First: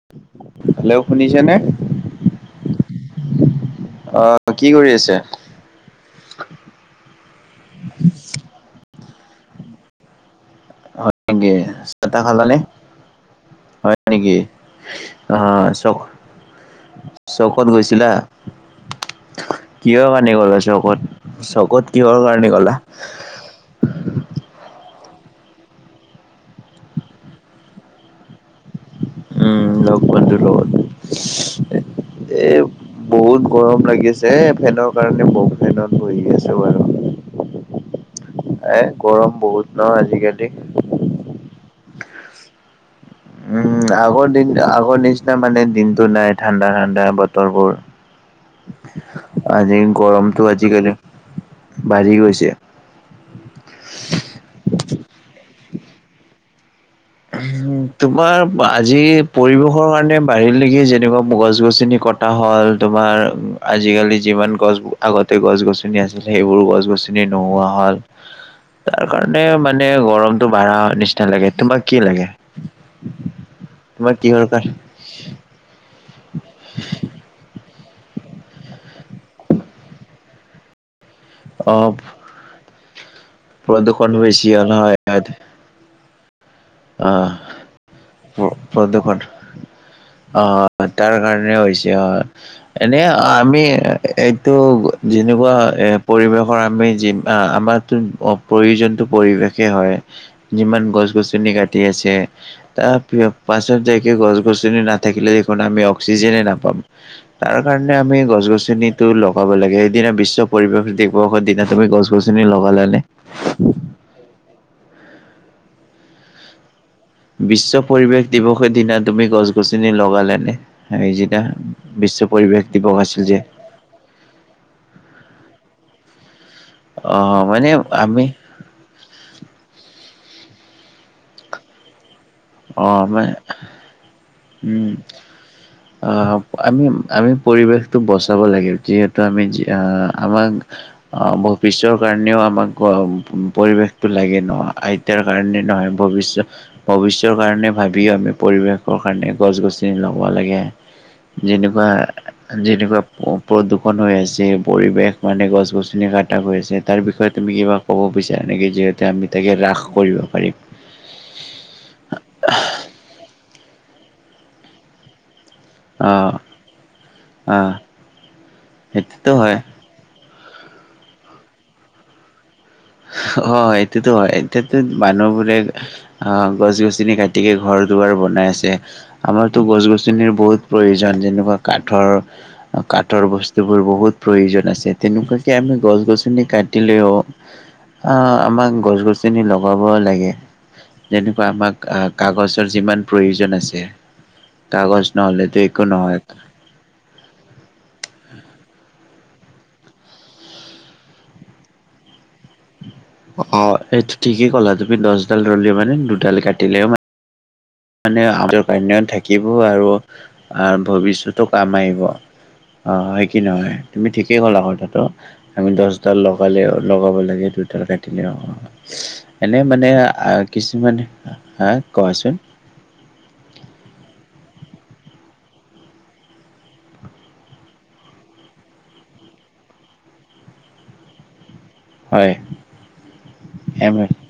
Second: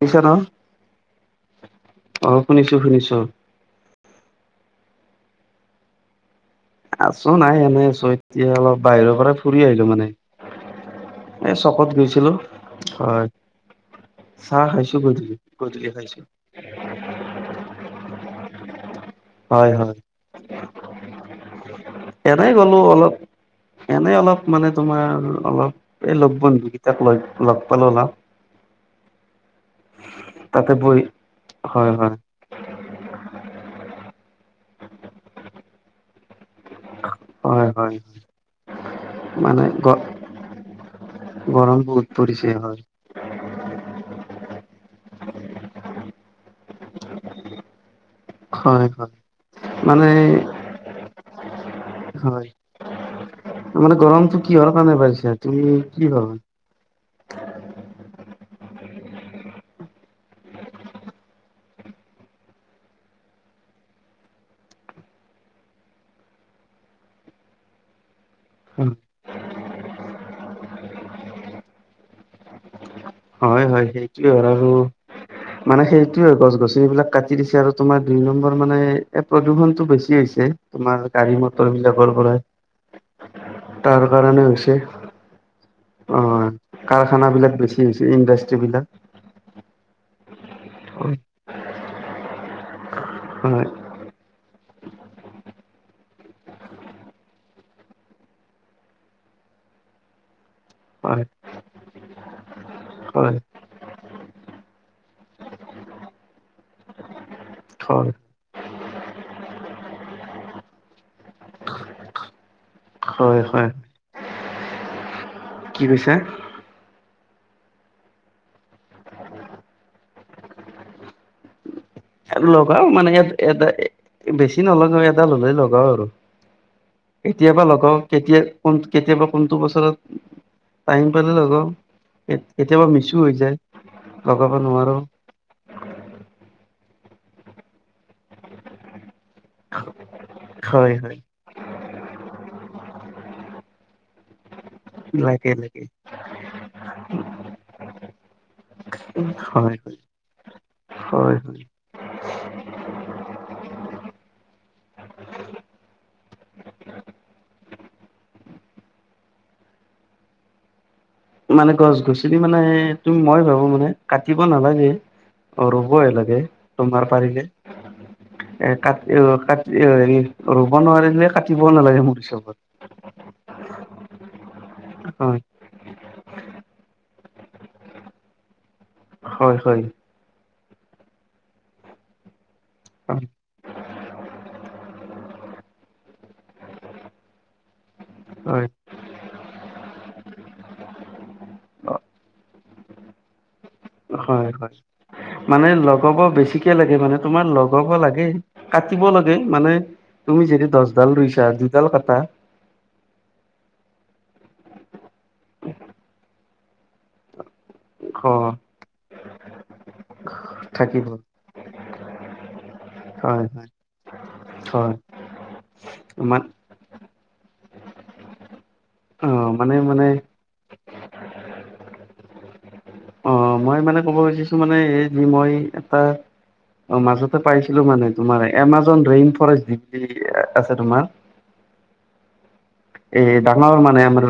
শুনিছা ন? হেল্ল' শুনিছানে? অ', শুনিছো শুনিছো। আহ, কি কৰি আছে? আছো নাই এনেই আছো। এতিয়া অলপ বাহিৰৰ পৰা ফুৰি আহিলো মানে। হয় নেকি এই চকত চা তা গৈছিলো খালা নে? হয় হয় নেকি। চাহ খাইছো গধূলি অহ গধূলি চখ। খাইছো। চকত গৈছিলা? হয় হয় কিহৰ কাৰণে গ'লা চকত। চকত কিহৰ কাৰণে এনেই গলা? গ'লো অলপ এনেই অলপ মানে। তোমাৰ অলপ এই লগ বন্ধু কেইটাক লগ লগ পালো অলপ। উম লগ বন্ধ লগত। তাতে বহি হয় হয় এ বহুত গৰম লাগিছে এ ফেনৰ কাৰণে ব ফেনত আছো। এ হয় হয় গৰম মানে বহুত ন গ আজিকালি। গৰম বহুত পৰিছে হয়। উম আগৰ দিন আগৰ নিচিনা মানে দিনতো নাই ঠাণ্ডা ঠাণ্ডা বতৰবোৰ। হয় হয় আজি মানে গৰমটো আজিকালি বাঢ়ি হয় গৈছে। মানে গৰমটো কিহৰ কাৰণে বাঢ়িছে তুমি কি ভাবা। উহো, তোমাৰ আজি পৰিৱেশৰ কাৰণে বাহিৰলৈকে যেনেকুৱা গছ গছনি। কটা হ'ল তোমাৰ আজিকালি যিমান গছ আগতে গছ গছনি আছিল সেইবোৰ গছ গছনি। চিনে নোহোৱা হল। তাৰ কাৰণে মানে গৰমটো বাঢ়া নিচিনা লাগে। তোমাক কি লাগে? হয় হয় তোমাৰ সেইটোয়ে কিহৰ হয় আৰু কাৰণে? মানে সেইটোয়ে গছ গছনিবিলাক কাটি দিছে। আৰু তোমাৰ দুই নম্বৰ মানে এ প্ৰদূষণ টো বেছি হৈছে। তোমাৰ গাড়ী মটৰ অ', বিলাকৰ পৰা। তাৰ প্ৰদূষণ কাৰণে বেছি হ'ল হৈছে। হয়, হয়। অ কাৰখানা অ', বিলাক বেছি। কি হৈছে প্ৰ- ইণ্ডাষ্ট্ৰ্ৰী বিলাক। প্ৰদূষণ অ তাৰ হয় কাৰণে হৈছে অ। এনে আমি হয় এইটো যেনেকুৱা এ পৰিৱেশৰ আমি জিমা আমাটো প্ৰয়োজনতো পৰিৱেশে হয়। হয়। যিমান গছ গছনি কাটি আছে তাৰ পিয় হয় পাছত যাইকে গছ গছনি। নাথাকিলে দেখোন আমি অক্সিজেনেই নাপাম। তাৰ কাৰণে হয় আমি গছ গছনিটো লগাব লাগিব। সেইদিনা বিশ্ব পৰিৱেশ দিৱসৰ দিনা তুমি গছ গছনি লগালানে? হয় হয় কি কৈছা? বিশ্ব পৰিৱেশ দিৱসৰ দিনা তুমি গছ গছনি লগালোনে? সেইদিনা। আৰু লগাও মানে ইয়াত এটা বেছি নলগাও। এডাল হলে লগাও আৰু। অ' কেতিয়াবা মানে লগাও। আমি কেতিয়া কোন কেতিয়াবা কোনটো বছৰত। টাইম পালে লগাও। কেতিয়াবা অ' মিছো মানে হৈ যায়। লগাব উম। নোৱাৰো। অ আমি আমি পৰিৱেশতটো বচাব লাগে যিহেতু। ত আমি আমাক হয় হয় ভবিষ্যৰ কাৰণেও আমাক। কৰা উ পৰিৱেশটো লাগে নহ, আইতাৰ লাগে কাৰণে লাগে নহয় ভৱিষ্য ভৱিষ্য। কিয় কাৰণে ভাবিও আমি পৰিৱেশৰ কাৰণে গছ হয় গছনি লগাব লাগে। হয় হয় যেনেকুৱা যেনেকুৱা প্ৰদূষণ হৈ আছে। পৰিৱেশ মানে গছ গছনি। টা গৈ আছে তাৰ বিষয়ে তুমি কিবা ক'ব বিচাৰা নেকি। যিহেতু আমি তাকে ৰাস কৰিব পাৰিম। মানে গছ গছনি মানে তুমি মই ভাবো মানে কাটিব নালাগে। অ ৰুবইএ অ' লাগে তোমাৰ পাৰিলে। অ' এ কাট সেইটোতো হয়। কাট, হেৰি ৰুব নোৱাৰিম যে কাটিবও নালাগে মোৰ হিচাপত। অ এইটোতো হয় এইটোতোত হয় মানুহবোৰে অ গছ গছনি কাটি। গতিকে ঘৰ দুৱাৰ বনাই আছে। হয় আমাৰতো হয় গছ গছনিৰ বহুত। প্ৰয়োজন যেনেকুৱা কাঠৰ কাঠৰ বস্তুবোৰ বহুত প্ৰয়োজন আছে তেনেকুৱা। আমি গছ গছনি কাটিলেও অ হয় আমাক গছ গছনি লগাব লাগে যেনেকুৱা আমাক আহ কাগজ যিমান প্ৰয়োজন আছে হয় হয় কাগজ নহলেতো মানে একো লগাব নহয় বেছিকে লাগে মানে তোমাৰ লগ লগাব লাগে কাটিব লাগে মানে তুমি যদি দহডাল ৰুইছা দুইডাল কাটা। [inaudible] অ এইটো ঠিকেই ক'লা তুমি দহ ডাল ৰুলা মানে দুডাল কাটিলেও মান মানে অ অন্য থাকিব আৰু থাকিব ভৱিষ্যতো কাম আহিব। অ হয় কি নহয় তুমি ঠিকেই ক'লা হয় কথাতো আমি দহডাল মান লগালে লগাব লাগে দুডাল কাটিলে অ অ এনে মানে আহ কিছুমান হা কোৱাচোন অ মই মানে ক'ব খুজিছো মানে এই যি মই এটা অ মাজতে পাইছিলো মানে তোমাৰ এমাজন ৰেইন ফৰেষ্ট ডি আছে তোমাৰ [inaudible] হয় এই ডাঙৰ এম মানে আমাৰ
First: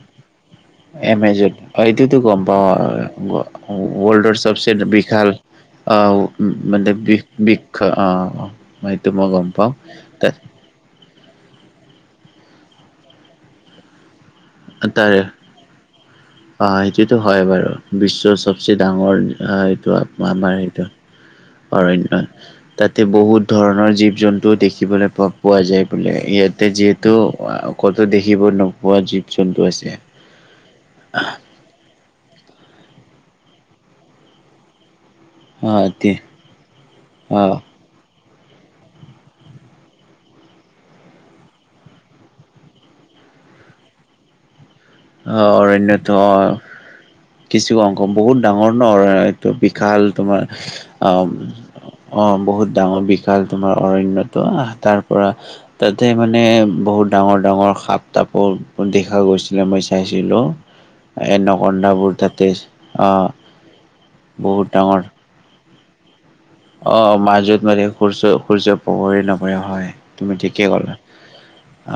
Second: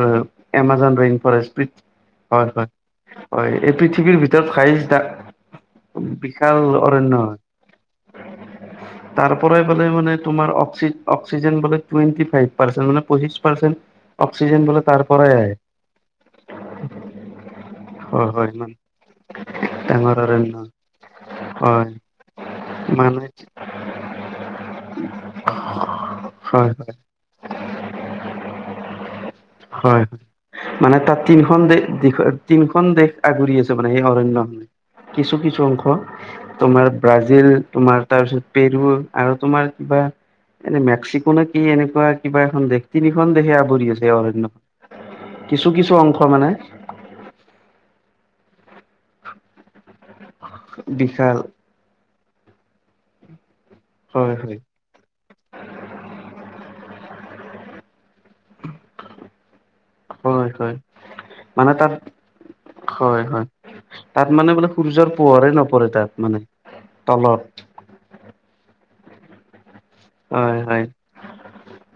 এমাজন ইনফ হয় এমেজন অ এইটোতো গম হয় পাওঁ [unintelligible] হয় এই পৃথিৱীৰ ৱৰ্ল্ডৰ ভিতৰত চবচে খাইজ দাক বিশাল আহ [unintelligible] বিশাল মানে বি অৰণ্য হয় বিখ্য অ সেইটো মই তাৰ গম পৰাই পাওঁ পালে মানে তাত তোমাৰ অক্সি [unintelligible] অক্সিজেনলে তুৱেণ্টি ফাইভ নে পঁচি পাৰ্চেণ্ট [unintelligible] অক্সিজেন বুলিলে তাৰ তাৰে পৰাই আহ [unintelligible] অ সেইটোতো হয় বাৰু হয় বিশ্বৰ হয় ইমান চবচে ডাঙৰ এইটো ডাঙৰ আমাৰ অৰণ্য এইটো হয় অৰণ্য তাতে মানে বহুত ধৰণৰ জীৱ জন্তুও দেখিবলৈ প পোৱা যায় বুলি [unintelligible] ইয়াতে হয় হয় যিহেতু কতো দেখিব নোপোৱা যি হয় হয় মানে তাত তিনিখন তিনিখন দেশ আগুৰি আছে মানে সেই অৰণ্য [unintelligible] কিছু কিছু অংশ অতি তোমাৰ অ ব্ৰাজিল তোমাৰ তাৰপিছত পেৰু আৰু তোমাৰ কিবা এনে মেক্সিকো নে কি এনেকুৱা কিবা এখন দেশ তিনিখন দেশে আৱৰি আছে অ কিছু কিছু অৰণ্যত অংশ মানে কিছু অংক বহুত ডাঙৰ ন এইটো বিশাল তোমাৰ অ বিশাল অ বহুত ডাঙৰ বিশাল তোমাৰ হয় অৰণ্যটো হয় আহ তাৰ পৰা তাতে মানে বহুত ডাঙৰ ডাঙৰ সাপ তাপৰ দেখা গৈছিলে মই চাইছিলোঁ হয় হয় এ মানে তাত নকন্ধাবোৰ তাতে হয় হয় তাত মানে বহুত বোলে ডাঙৰ সূৰ্যৰ পোহৰে নপৰে তাত মানে অ তলত মাজত মাজে সূৰ্য সূৰ্য পহৰ নাপৰে হয় তুমি হয় ঠিকে হয় গলা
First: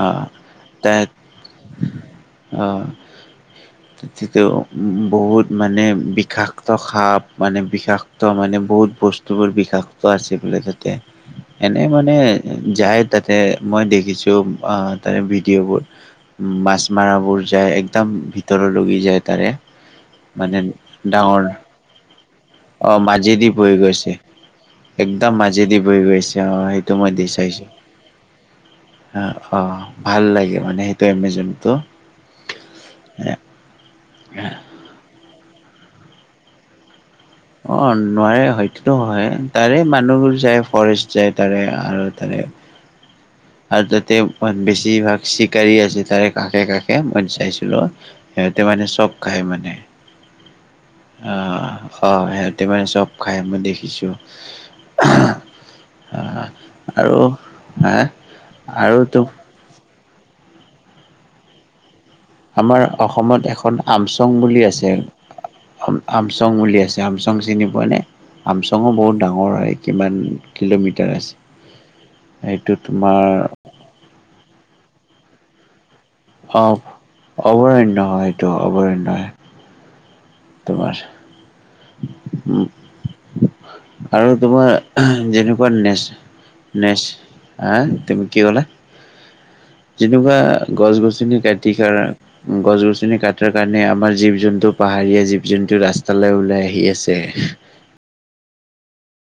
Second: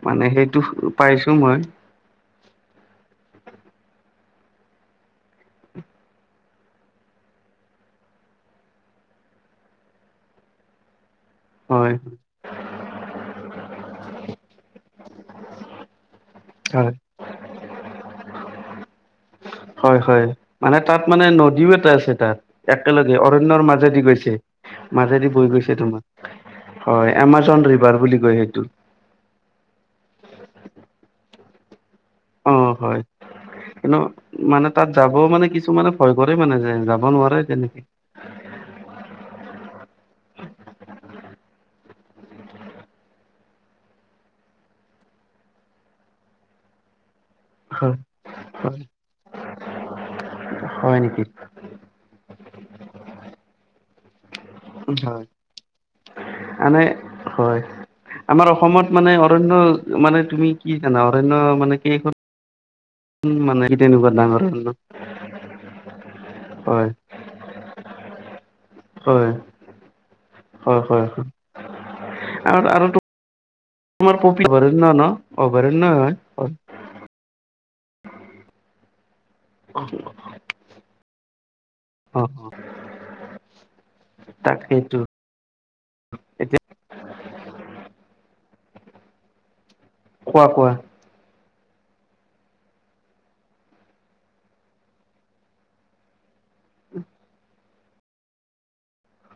আহ মানে সেইটো ত পাইছো মই [unintelligible] অঁ তেতি উ বহুত মানে বিষাক্ত সাপ মানে বিষাক্ত মানে [unintelligible] মানে বহুত বস্তুবোৰ বিষাক্ত আছে বোলে যাতে উ এনে মানে যায় তাতে মই দেখিছোঁ ত ভিডিঅ'বোৰ উ মাছ হয় মৰা বোৰ যায় একদম ভিতৰ লি যায় তাৰে হয় হয় মানে তাত মানে ডাঙৰ নদীও এটা আছে তাত অ', একেলগে মাজেদি অৰণ্যৰ বৈ মাজেদি গৈছে মাজেদি একদম বৈ গৈছে বৈ তোমাক গৈছে অ', সেইটো হয় এমাজন ৰিভাৰ বুলি কয় সেইটো [unintelligible] অ অ ভাল লাগে মানে সেইটো এমেজনটো অ হয় কিন্তু মানে তাত যাবও মানে কিছু মানে ভয় কৰে মানে যে যাব নোৱাৰে অ তেনেকে নোৱাৰে হয়তো হয় তাৰে মানুহবোৰ যায় ফৰেষ্ট যায় তাৰে আৰু [unintelligible] তেনে আৰু তাতে বেছিভাগ শিকাৰী আছে তাৰে কাষে কাষে ম চাইছিলো হয় সিহঁতে হয় মানে চব খাই মানে হয় নেকি আ অ সিহতি মানে চব খাই মই দেখিছো। হয আহ, আনে আৰু হয়। [unintelligible] হা আমাৰ অসমত আৰু মানে তো অৰণ্য মানে তুমি কি জানা অৰণ্য মানে কি। আমাৰ অসমত মানে এখন তেনেকুৱা আমচং ডাঙৰ বুলি অৰণ্য আছে। আম আমচং বুলি হয় আছে আমচং চিনি পোৱানে। আমচংও বহুত ডাঙৰ হয় কিমান হয় হয় কিলোমিটাৰ হয় আছে। [unintelligible] এইটো তোমাৰ। অভাৰণ্য ন অভাৰণ্য হয়। অ অভৰণ্য হয়টো অভাৰণ্য হয়। অ। তোমাৰ উম [unintelligible] আৰু তোমাৰ তাকেইতো যেনেকুৱা নেচ। এতিয়া নেচ হা তুমি কি কলা। যেনেকুৱা কোৱা কোৱা গছ গছনি কাইট। ঠিক গছ গছনি কাটাৰ কাৰণে আমাৰ জীৱ জন্তু পাহাৰীয়া জীৱ জন্তু ৰাস্তালৈ ওলায়। আহি আছে। [unintelligible]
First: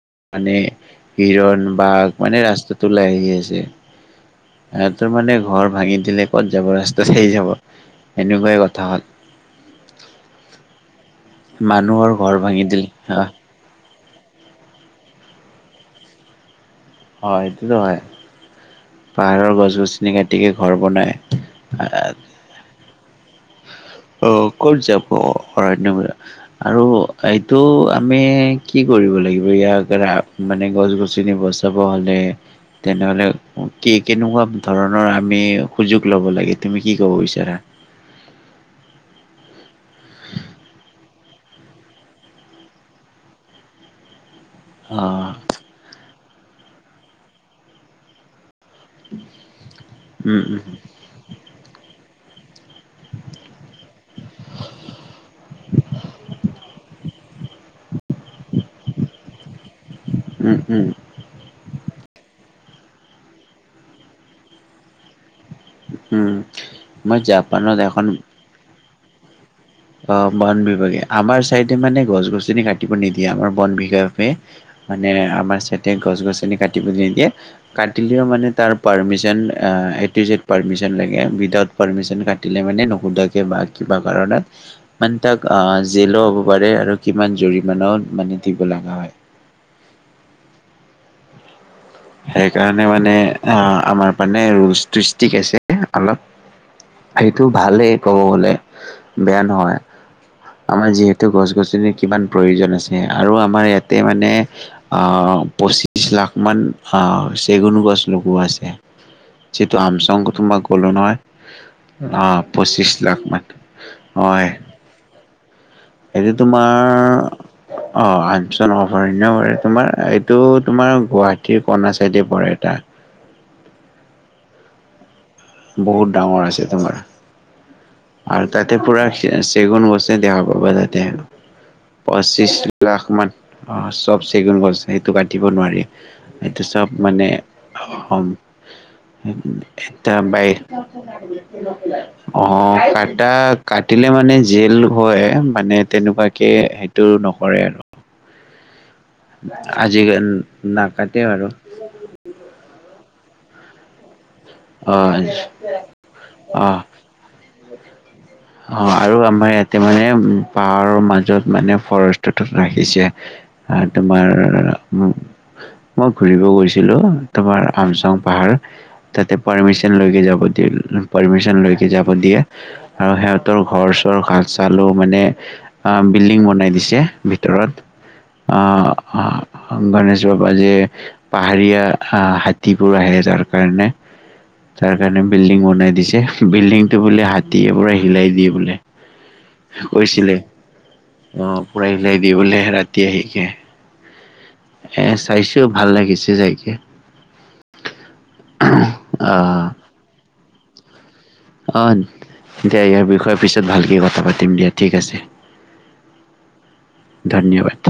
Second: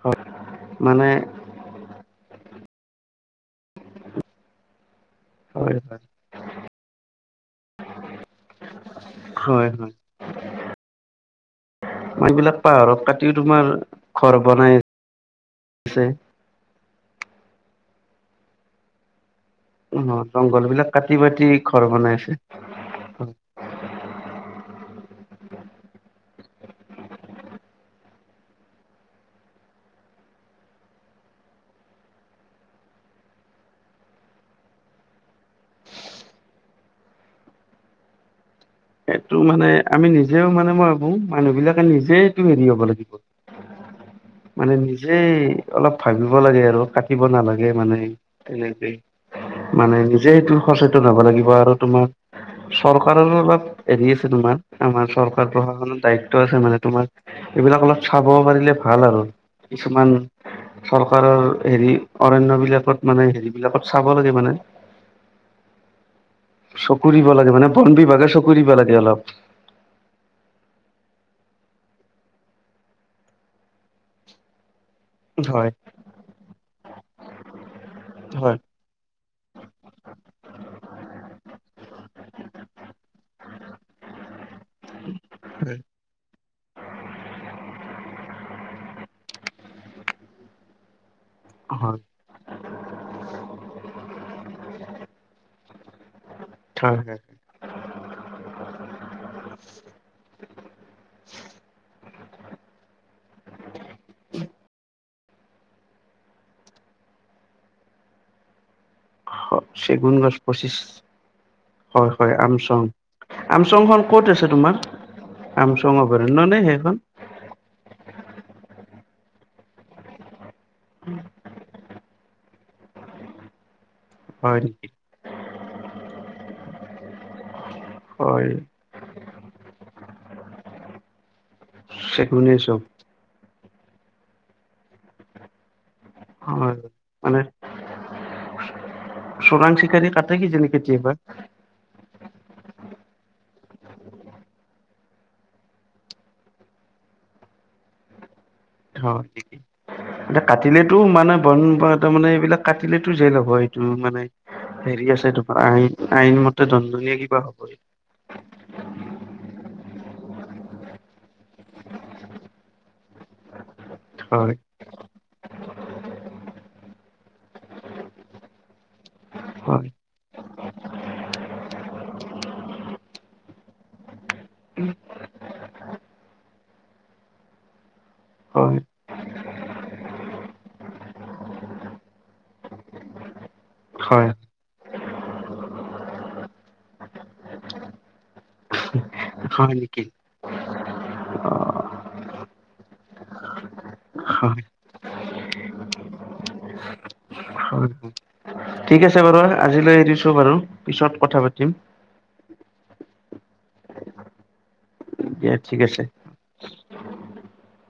হয় মানে মানে হিৰণ বাঘ মানে ৰাস্তা উলাই আহি আছে। সিহঁতৰ মানে ঘৰ হয় ভাঙি হয়। দিলে ক'ত যাব ৰাস্তাত সে যাব এনেকুৱাই কথা হ'ল। হয় মই মানুহৰ ঘৰ এইবিলাক ভাঙি দিলে পাহাৰৰ অ কাটিও তোমাৰ। ঘৰ বনাই ছে। হয় এইটোতো হয় পাহাৰ। গছ অ গছিন কাটিকে জংঘল ঘৰ বিলাক বনাই কাটি বাটি ঘৰ আ। বনাই আছে। অ কত যাব। অৰাণ্য [inaudible] আৰু এইটো আমি কি কৰিব লাগিব ইয়াৰ [inaudible] মানে গছ -গছনি বচাব হ'লে। তেনেহলে কি কেনেকুৱা ধৰণৰ আমি সুযোগ ল'ব লাগে তুমি কি ক'ব বিচাৰা। এইটো মানে আমি নিজেওঁ মানে মই ভাবো মানুহ বিলাকে নিজে এইটো হেৰি হ'ব লাগে। মানে অ নিজেই অলপ ভাবিব লাগে আৰু কাটিব নালাগে মানে। তেনেকেই মানে নিজেই উম টো উম সচেতন হব লাগিব আৰু তোমা। চৰকাৰৰ। হেৰি আছে তোমাৰ আমাৰ চৰকাৰ প্ৰশাসনৰ দায়িত্ব আছে মানে তোমাৰ এইবিলাক অলপ চাব পাৰিলে। ভাল আৰু কিছুমান উম উম চৰকাৰৰ হেৰি অৰাণ্য বিলাক মানে হেৰিবিলাকক চাব লাগে মানে। উম মই চকুৰিব লাগে মানে জাপানত বন বিভাগে চকুৰিব লাগে অলপ। অঁ বন বিভাগে আমাৰ চাইডে মানে গছ গছনি কাটিব নিদিয়ে আমাৰ বন বিভাগে। মানে আমাৰ হয় চেতে গছ গছনি কাটিবলৈ নিদিয়ে কাটিলেও মানে হয় তাৰ পাৰ্মিশন আ। এটি জেড পাৰ্মিশন লাগে উইডাউট পাৰ্মিচন কাটিলে মানে নোশোধাকে বা কিবা কাৰণত। মানে তাক অঁ হয় জেলো হ'ব পাৰে আৰু কিমান জৰিমাও মানে। দিব লগা হয়। হয় সেইকাৰণে মানে অ আমাৰ মানে লষ্টিক আছে অলপ। সেইটো ভালেই ক'ব গলে বেয়া নহয়। আমাৰ যিহেতু গছ গছনি কিমান। প্ৰয়োজন আছে আৰু আমাৰ ইয়াতে মানে পঁচিছ লাখমানা। আহ চেগুনো গছ লগোৱা আছে হয় যিটো চেগুন আমচং গছ কুটুম্বাক পঁচিছ গলো নহয়। হয় আ হয় আমচং পঁচিছ লাখ মান আমচংখন ক'ত আছে হয়। তোমাৰ আমচং এইটো অভয়াৰণ্য নে সেইখন তোমাৰ অ আঠশজন ন। অৰণ্য বৰে তোমাৰ এইটো তোমাৰ গুৱাহাটীৰ কণ চাইডে পৰে এটা। হয়। বহুত ডাঙৰ আছে তোমাৰ আৰু হয় তাতে পুৰা চেগুন গছ। দে-দে হব পাৰা দে পঁচিছ চেগুনেই চব লাখ মান। অঁ চব চেগুন গছ সেইটো কাটিব নোৱাৰি এইটো চব মানে অসম চোৰাং চিকাৰী কাটে বাই কিজানি কেতিয়াবা অঁ অঁ কটা কাটিলে মানে জেল হয় মানে তেনেকুৱাকে সেইটো নকৰে আৰু [unintelligible] হয় নেকি আজি এয়া কাটিলেতটো নাকাটে মানে বাৰু বণ তাৰমানে এইবিলাক কাটিলো এইটো জেল হ'ব এইটো মানে অ হেৰি আছে তোমাৰ আইন আইন মতে দণ্ডনীয় কিবা হ'ব অঁ আৰু আমাৰ ইয়াতে মানে পাহাৰৰ মাজত মানে ফৰেষ্টততোত ৰাখিছে আৰু তোমাৰ মই ঘুৰিব গৈছিলোঁ তোমাৰ আমচাং পাহাৰ তাতে হয় পাৰ্মিশন লৈকে যাব দিয়ে পাৰ্মিশন লৈকে যাব দিয়ে। আৰু সিহঁতৰ ঘৰ চৰ কাষ চালো, মানে অ বিল্ডিং বনাই দিছে ভিতৰত। অ হয় গণেশ বাবা যে পাহাৰীয়া আহ হাতীবোৰ আহে যাৰ কাৰণে হয় তাৰ সেই কাৰণে বিল্ডিং বনাই দিছে। বিল্ডিং টো বোলে হাতীয়ে পোৰা হিলাই দিয়ে বোলে। হয় নেকি কৈছিলে এ। অ পোৰা হিলাই দিয়ে বোলে ৰাতি আহিকে। হয় এ চাইছোও, ভাল লাগিছে যাইকে। হয়, ঠিক আছে অ বাৰু। আজিলৈ এৰিছো বাৰু। পিছত কথা পাতিম অ দিয়া। ইয়াৰ বিষয়ে পিছত ভালকে কথা পাতিম দিয়া। ঠিক আছে। দিয়া ঠিক আছে। ধন্যবাদ